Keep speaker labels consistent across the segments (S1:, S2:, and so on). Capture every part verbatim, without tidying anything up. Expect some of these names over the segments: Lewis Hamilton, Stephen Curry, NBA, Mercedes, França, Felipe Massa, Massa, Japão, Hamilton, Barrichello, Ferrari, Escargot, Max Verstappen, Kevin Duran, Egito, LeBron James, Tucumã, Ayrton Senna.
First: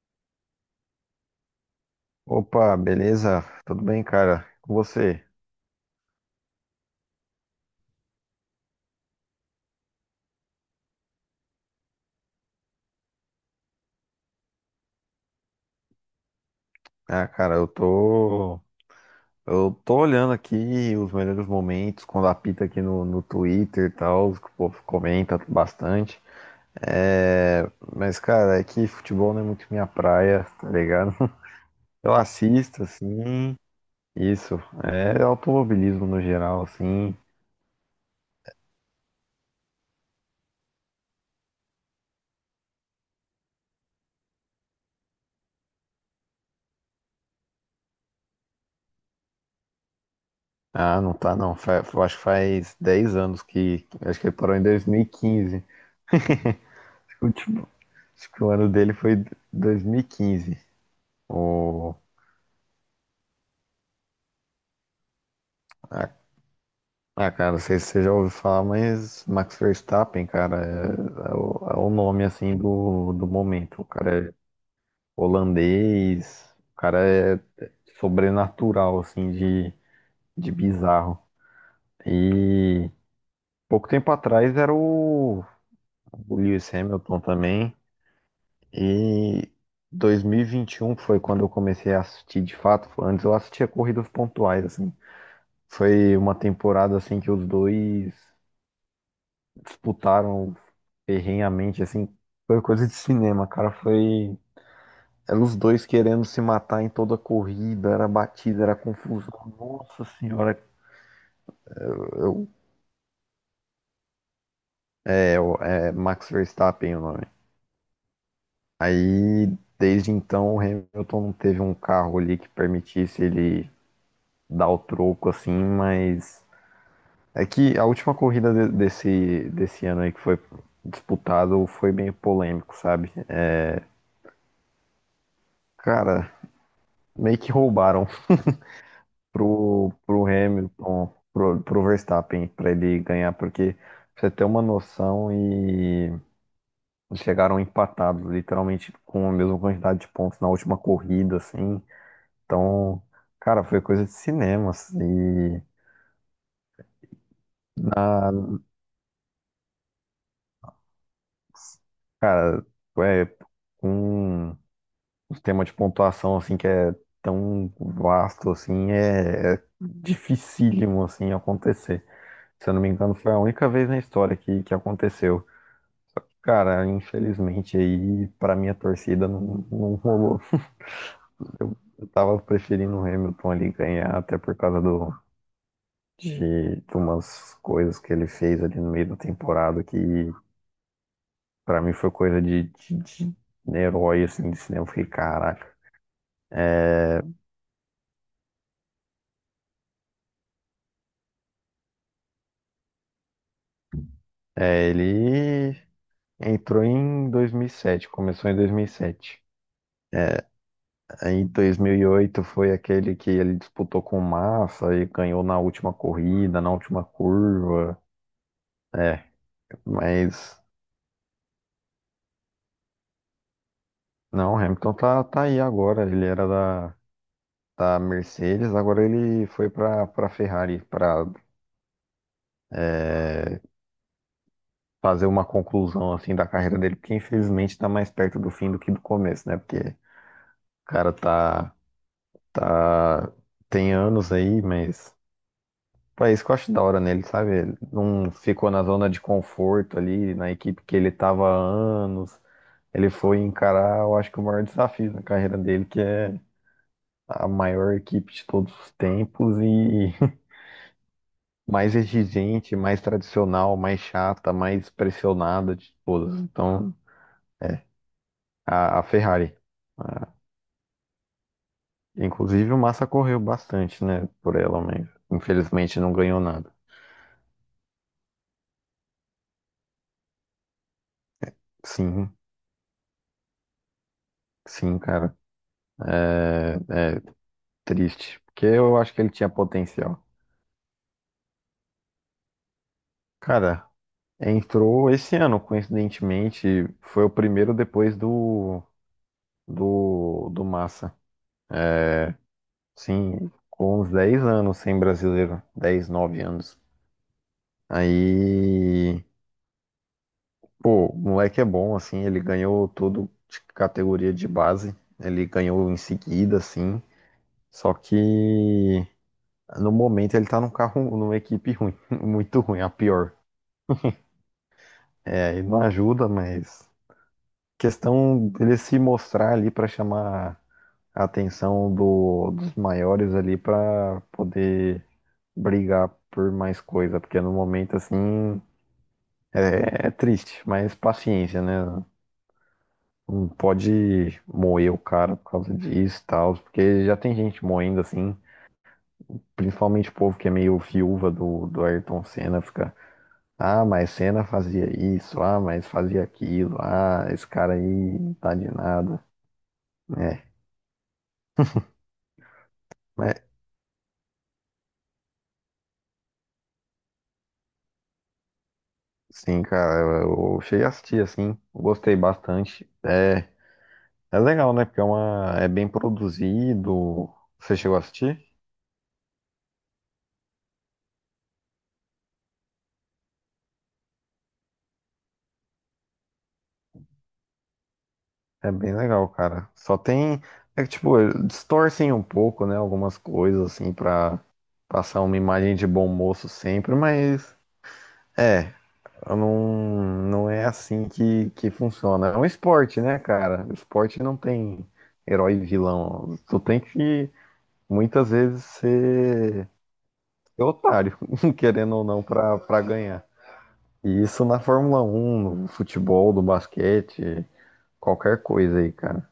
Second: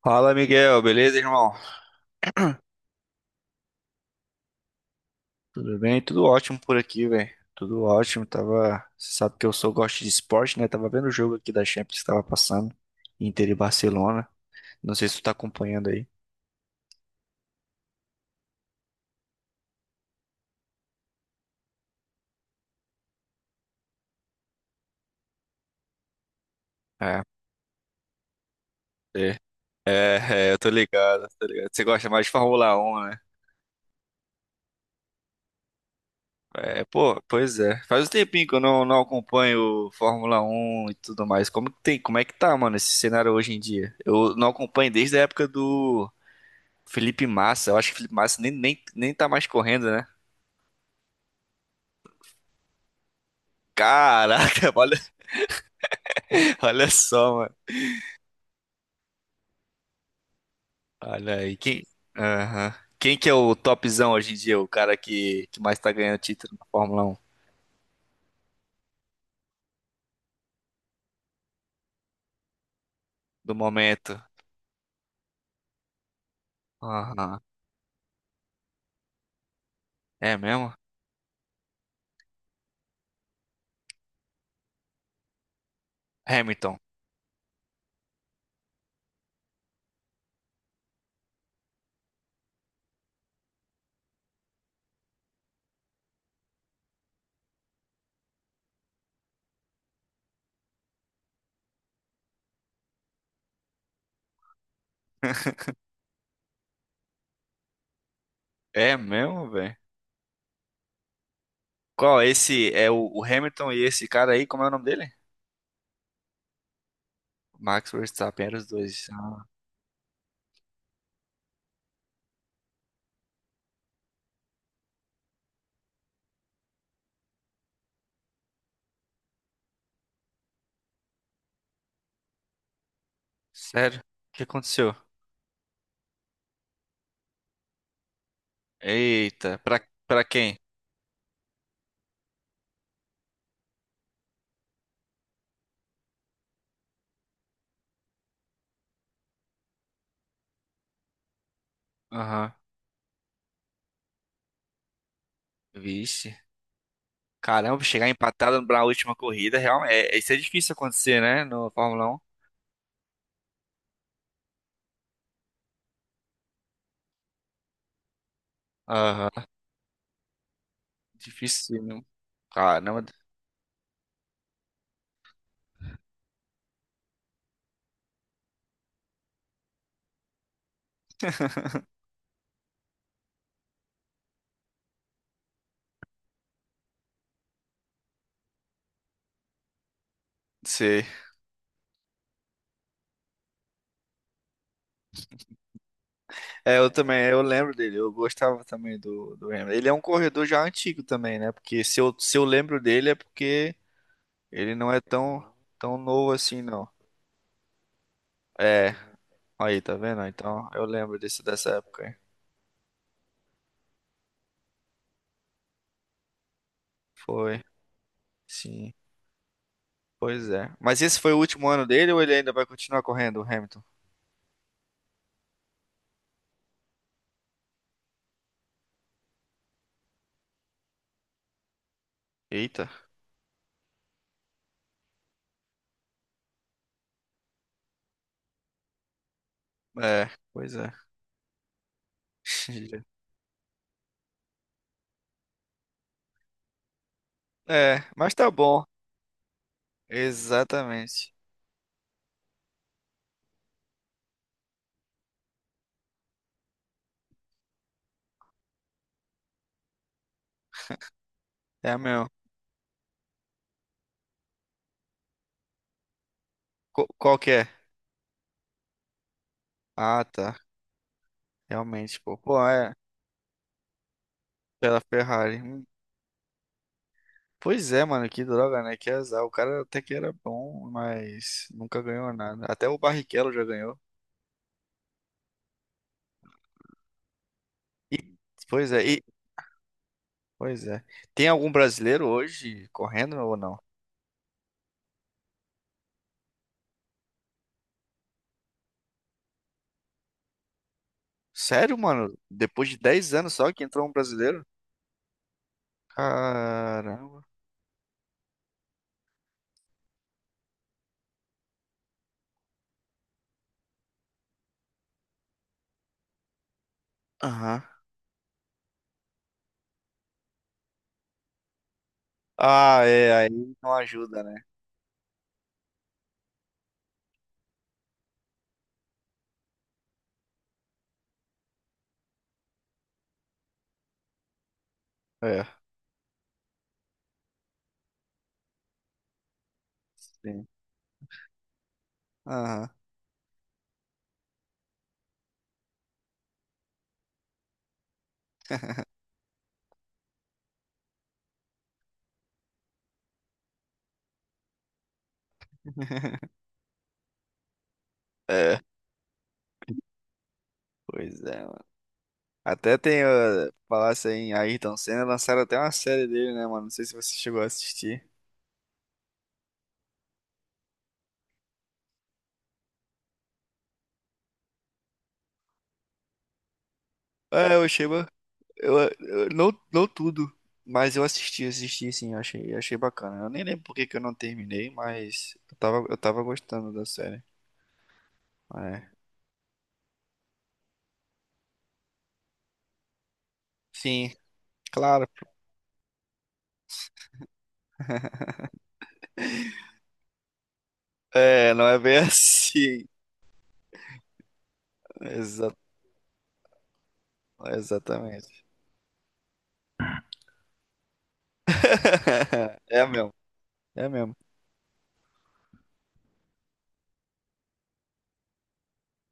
S1: Fala, Miguel, beleza, irmão?
S2: Opa, beleza? Tudo bem, cara? Com você?
S1: Tudo bem? Tudo ótimo por aqui, velho. Tudo ótimo. Tava, você sabe que eu sou gosto de esporte, né? Tava vendo o jogo aqui da Champions que tava passando, Inter e Barcelona. Não sei se tu tá acompanhando aí.
S2: Ah, cara, eu tô. Eu tô olhando aqui os melhores momentos, quando apita aqui no, no Twitter e tal, os que o povo comenta bastante.
S1: É,
S2: É, mas, cara, é que futebol
S1: é,
S2: não é muito minha
S1: é,
S2: praia,
S1: é, eu tô
S2: tá ligado?
S1: ligado, tô ligado. Você gosta
S2: Eu
S1: mais de Fórmula
S2: assisto,
S1: um, né?
S2: assim, isso. É automobilismo no geral,
S1: É,
S2: assim.
S1: pô, pois é. Faz um tempinho que eu não, não acompanho Fórmula um e tudo mais. Como que tem, como é que tá, mano, esse cenário hoje em dia? Eu não acompanho desde a época do Felipe Massa. Eu acho que o Felipe Massa nem, nem, nem tá mais correndo, né?
S2: Ah, não tá, não. Fa- eu acho que faz dez anos que. Acho que ele parou em
S1: Caraca, olha,
S2: dois mil e quinze. Acho
S1: olha
S2: que o
S1: só, mano.
S2: último- Acho que o ano dele foi dois mil e quinze.
S1: Olha aí, quem,
S2: O...
S1: Aham. Quem que é o topzão hoje em dia? O cara que, que mais tá
S2: Ah,
S1: ganhando título na Fórmula Um
S2: ah, cara, não sei se você já ouviu falar, mas Max Verstappen, cara, é, é o, é o nome, assim, do, do
S1: do
S2: momento. O
S1: momento?
S2: cara é holandês, o cara
S1: Aham.
S2: é sobrenatural, assim, de,
S1: É
S2: de
S1: mesmo?
S2: bizarro. E pouco tempo atrás era o, o Lewis
S1: Hamilton.
S2: Hamilton também. E dois mil e vinte e um foi quando eu comecei a assistir de fato. Antes eu assistia corridas pontuais, assim. Foi uma temporada, assim, que os dois disputaram ferrenhamente, assim, foi coisa de cinema, cara. Foi. Eram os dois querendo se matar em toda a corrida, era batida, era
S1: É mesmo,
S2: confusão.
S1: velho?
S2: Nossa senhora,
S1: Qual?
S2: eu-
S1: Esse é o, o Hamilton e esse cara aí, como é o nome dele?
S2: é, o- é Max Verstappen o nome.
S1: Max Verstappen, eram os dois. Ah,
S2: Aí, desde então, o Hamilton não teve um carro ali que permitisse ele dar o troco, assim, mas. É que a última corrida de- desse, desse ano aí que foi disputado foi meio polêmico, sabe?
S1: sério? O que aconteceu?
S2: Cara, meio que roubaram.
S1: Eita, pra,
S2: pro,
S1: pra
S2: pro
S1: quem?
S2: Hamilton, pro, pro Verstappen, para ele ganhar, porque pra você ter uma noção e chegaram empatados, literalmente com a mesma quantidade de pontos na última corrida, assim.
S1: Aham.
S2: Então, cara, foi coisa de cinema, assim. E
S1: Vixe. Caramba, chegar
S2: na,
S1: empatado na última corrida, realmente, é, isso é difícil acontecer, né, no Fórmula
S2: cara, é com um sistema de pontuação assim que é tão vasto assim,
S1: Um.
S2: é, é dificílimo assim
S1: Dificílimo.
S2: acontecer. Se eu não me
S1: Caramba,
S2: engano, foi a única vez na história que, que aconteceu. Cara, infelizmente aí, pra minha torcida, não, não rolou. Eu, eu tava preferindo o Hamilton ali ganhar, até por causa do, de, de umas coisas que ele fez ali no meio da temporada, que
S1: sei.
S2: pra mim foi coisa de, de herói, assim, de cinema. Eu fiquei, caraca.
S1: É, eu
S2: É,
S1: também, eu lembro dele, eu gostava também do, do Hamilton. Ele é um corredor já antigo também, né? Porque se eu, se eu lembro dele é porque ele
S2: é,
S1: não é tão,
S2: Ele
S1: tão novo assim,
S2: entrou
S1: não.
S2: em dois mil e sete, começou em
S1: É,
S2: dois mil e sete.
S1: aí, tá vendo?
S2: É,
S1: Então, eu lembro desse,
S2: em
S1: dessa época. Aí.
S2: dois mil e oito foi aquele que ele disputou com o Massa e ganhou na última corrida, na última
S1: Foi,
S2: curva.
S1: sim,
S2: É,
S1: pois
S2: mas
S1: é. Mas esse foi o último ano dele ou ele ainda vai continuar correndo, o Hamilton?
S2: não, o Hamilton tá, tá aí agora. Ele era da, da Mercedes, agora ele foi para para Ferrari para
S1: Eita,
S2: fazer uma conclusão assim da carreira dele, porque infelizmente tá mais perto do fim do que do começo, né? Porque o
S1: é, pois é.
S2: cara tá tá tem anos aí, mas pô, é isso que eu acho da hora nele, sabe? Ele
S1: É,
S2: não
S1: mas tá
S2: ficou na
S1: bom.
S2: zona de conforto ali, na equipe que ele
S1: Exatamente.
S2: tava há anos. Ele foi encarar, eu acho que o maior desafio na carreira dele, que é a maior equipe de todos os tempos e
S1: É
S2: mais
S1: mesmo.
S2: exigente, mais tradicional, mais chata, mais pressionada de todas. Então,
S1: Qu- Qual que é?
S2: a, a Ferrari.
S1: Ah,
S2: Ah,
S1: tá. Realmente, pô. Pô,
S2: inclusive, o
S1: é.
S2: Massa correu bastante, né, por ela,
S1: Pela
S2: mas
S1: Ferrari. Hum,
S2: infelizmente não ganhou nada.
S1: Pois é, mano, que droga, né? Que azar. O cara até que era bom, mas nunca ganhou
S2: Sim,
S1: nada. Até o Barrichello já ganhou.
S2: sim, cara,
S1: E,
S2: triste. Porque
S1: pois
S2: eu
S1: é,
S2: acho que
S1: e,
S2: ele tinha potencial.
S1: pois é. Tem algum brasileiro hoje correndo ou não?
S2: Cara, entrou esse ano, coincidentemente, foi o primeiro depois do, do, do Massa.
S1: Sério, mano? Depois de dez
S2: Sim,
S1: anos só que
S2: com
S1: entrou
S2: uns
S1: um
S2: dez
S1: brasileiro?
S2: anos sem brasileiro, dez nove anos.
S1: Caramba.
S2: Aí, pô, o moleque é bom, assim, ele ganhou tudo de categoria de base, ele ganhou em seguida, assim,
S1: Aham.
S2: só que no momento ele tá num carro, numa equipe ruim, muito ruim, a
S1: Ah, é,
S2: pior.
S1: aí não ajuda, né?
S2: É, ele não ajuda, mas questão dele se mostrar ali pra chamar a atenção do- dos maiores ali pra poder
S1: É.
S2: brigar por mais coisa, porque no momento assim é é triste,
S1: Sim.
S2: mas paciência, né?
S1: Aham.
S2: Não pode moer o cara por causa disso e tal, porque já tem gente moendo assim, principalmente o povo que é meio viúva do, do Ayrton Senna, fica, ah, mas Senna fazia isso, ah, mas fazia aquilo, ah, esse cara aí não tá de
S1: É,
S2: nada. É,
S1: pois é. Até tem,
S2: mas
S1: uh, falasse aí em Ayrton Senna, lançaram até uma série dele, né, mano? Não sei se você chegou a assistir.
S2: sim, cara, eu eu cheguei a assistir assim, gostei bastante. É, é legal, né? Porque é uma, é bem produzido.
S1: É,
S2: Você
S1: eu
S2: chegou a
S1: achei, ba-
S2: assistir?
S1: eu, eu- não, não tudo, mas eu assisti, assisti sim, eu achei, eu achei bacana. Eu nem lembro por que que eu não terminei, mas eu tava, eu tava gostando da série.
S2: É bem
S1: É.
S2: legal, cara. Só tem. É que, tipo, distorcem um pouco, né? Algumas coisas, assim,
S1: Sim,
S2: pra passar
S1: claro.
S2: uma imagem de bom moço sempre, mas. É, eu não, não é assim que, que
S1: É, não é bem
S2: funciona. É um esporte,
S1: assim.
S2: né, cara? O esporte não tem herói e
S1: Exa-
S2: vilão. Tu tem que, muitas
S1: exatamente.
S2: vezes, ser, ser otário, querendo ou não, pra, pra
S1: É
S2: ganhar.
S1: mesmo, é
S2: E
S1: mesmo.
S2: isso na Fórmula Um, no futebol, no basquete, qualquer coisa aí, cara.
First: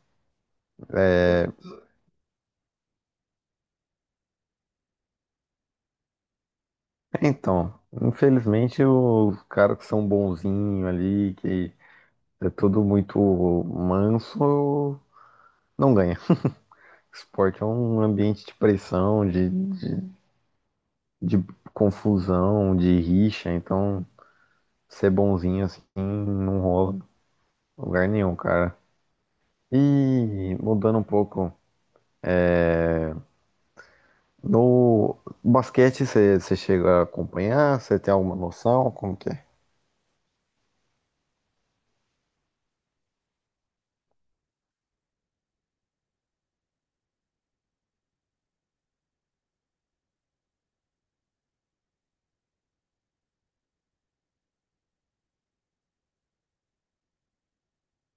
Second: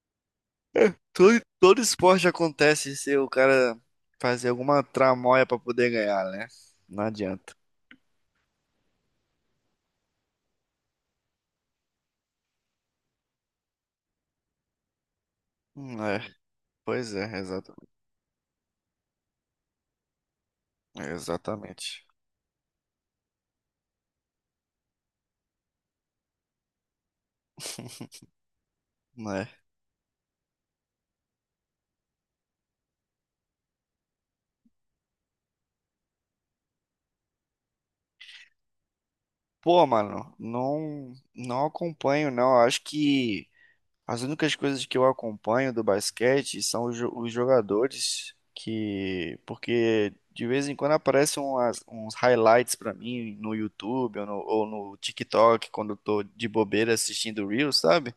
S1: Todo,
S2: É,
S1: todo esporte acontece se o cara fazer alguma tramóia pra poder ganhar, né? Não adianta.
S2: então, infelizmente, os caras que são bonzinhos ali, que é tudo muito manso, não
S1: Hum,
S2: ganha.
S1: É, pois é,
S2: Esporte é
S1: exata-
S2: um ambiente de pressão, de, de, de
S1: exatamente.
S2: confusão, de rixa, então ser bonzinho assim não rola em lugar nenhum, cara.
S1: Né?
S2: E mudando um pouco, no basquete você você chega a acompanhar? Você tem alguma noção? Como que é?
S1: Pô, mano, não, não acompanho, não. Eu acho que as únicas coisas que eu acompanho do basquete são os, jo- os jogadores que, porque de vez em quando aparecem umas- uns highlights pra mim no YouTube ou no, ou no TikTok quando eu tô de bobeira assistindo Reels, sabe?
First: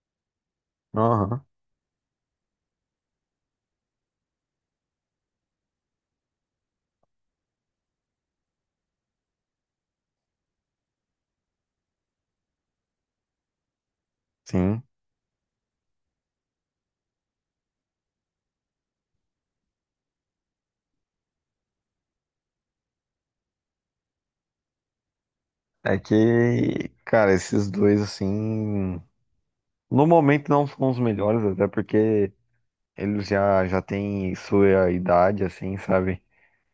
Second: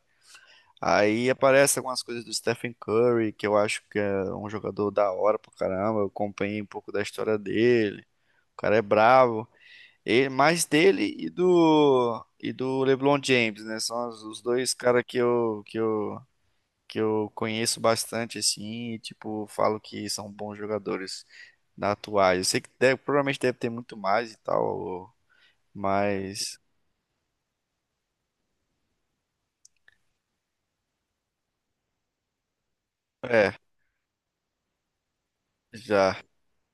S1: Aí
S2: Aham,
S1: aparece algumas coisas do Stephen Curry, que eu acho que é um jogador da hora pra caramba. Eu acompanhei um pouco da história dele. O cara é bravo. E mais dele e do e do LeBron James, né? São os, os dois
S2: sim.
S1: caras que eu que eu que eu conheço bastante assim, e, tipo, falo que são bons jogadores na atuais. Eu sei que deve- provavelmente deve ter muito mais e tal,
S2: É
S1: mas
S2: que, cara, esses dois assim no momento não são os melhores, até porque eles
S1: é,
S2: já, já têm sua idade, assim,
S1: já
S2: sabe?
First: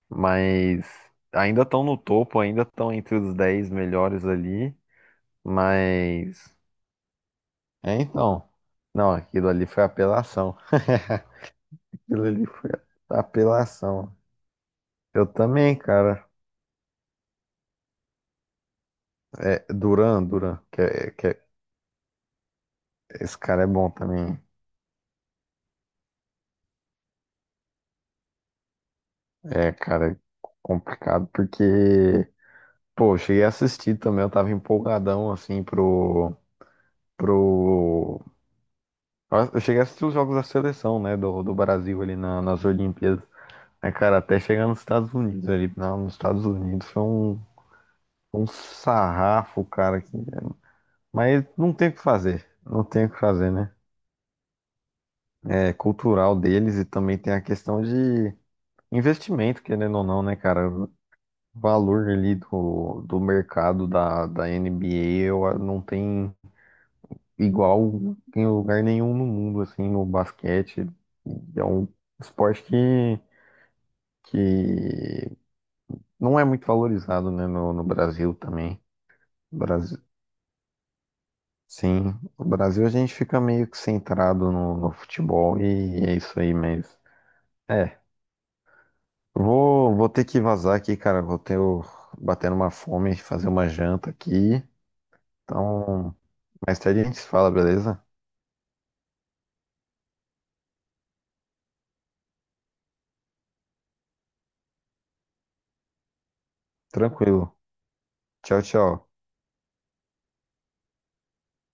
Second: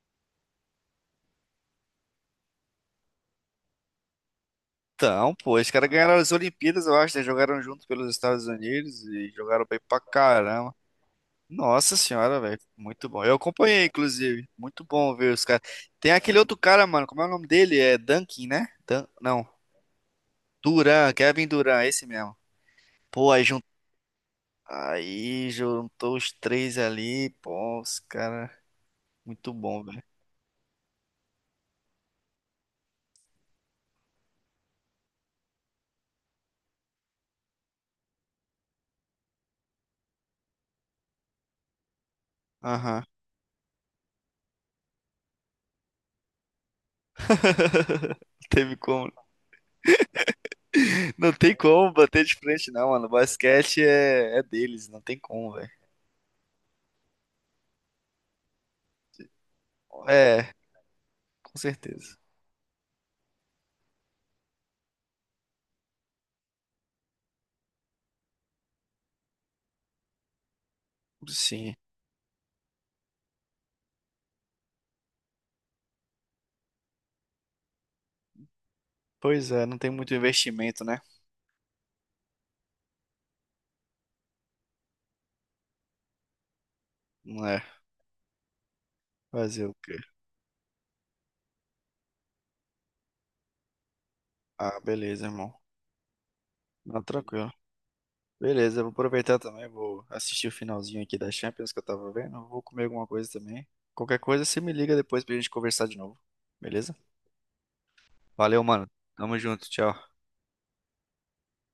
S2: Mas ainda estão no topo, ainda estão entre os dez melhores ali.
S1: então, pô, os caras ganharam as
S2: Mas.
S1: Olimpíadas, eu acho, né? Jogaram junto
S2: É
S1: pelos Estados
S2: então.
S1: Unidos
S2: Não,
S1: e
S2: aquilo
S1: jogaram
S2: ali
S1: bem
S2: foi
S1: pra
S2: apelação.
S1: caramba. Nossa
S2: Aquilo
S1: senhora,
S2: ali
S1: velho,
S2: foi
S1: muito bom. Eu acompanhei,
S2: apelação.
S1: inclusive. Muito bom
S2: Eu
S1: ver os caras.
S2: também,
S1: Tem
S2: cara.
S1: aquele outro cara, mano, como é o nome dele? É Duncan, né? Dan- Não,
S2: É, Duran, Duran, que,
S1: Duran,
S2: é- que é
S1: Kevin Duran, esse mesmo. Pô,
S2: esse
S1: aí, jun...
S2: cara é bom também.
S1: aí juntou os três ali, pô, os caras. Muito
S2: É,
S1: bom, velho.
S2: cara, é complicado porque, pô, eu cheguei a assistir também, eu tava empolgadão assim pro. Pro. Eu cheguei a assistir os jogos da seleção, né? Do, do Brasil ali na- nas
S1: Aham, não
S2: Olimpíadas. Aí, cara, até chegar nos Estados Unidos ali. Na- nos Estados Unidos foi um, um
S1: teve como.
S2: sarrafo, cara. Que...
S1: Não
S2: Mas
S1: tem
S2: não tem
S1: como
S2: o que
S1: bater de
S2: fazer.
S1: frente,
S2: Não
S1: não,
S2: tem
S1: mano.
S2: o que fazer, né?
S1: Basquete é, é deles, não tem como, velho.
S2: É cultural deles e também tem a questão de investimento, querendo ou não, né,
S1: É,
S2: cara? O
S1: com
S2: valor
S1: certeza.
S2: ali do, do mercado da, da N B A eu, ah, não tem igual em lugar nenhum no mundo, assim, no basquete. É
S1: Sim.
S2: um esporte que, que não é muito valorizado, né, no, no Brasil também.
S1: Pois é, não tem
S2: Brasil,
S1: muito investimento, né?
S2: sim, no Brasil a gente fica meio que centrado no, no futebol e é isso aí mesmo.
S1: Não é.
S2: É,
S1: Fazer o quê?
S2: vou, vou ter que vazar aqui, cara. Vou ter o- batendo uma fome, fazer uma janta aqui.
S1: Ah, beleza, irmão.
S2: Então, mais tarde
S1: Não,
S2: a gente se
S1: tranquilo.
S2: fala, beleza?
S1: Beleza, eu vou aproveitar também, vou assistir o finalzinho aqui da Champions que eu tava vendo. Eu vou comer alguma coisa também. Qualquer coisa, você me liga depois pra gente conversar de novo. Beleza?
S2: Tranquilo. Tchau,
S1: Valeu, mano.
S2: tchau.
S1: Tamo junto, tchau.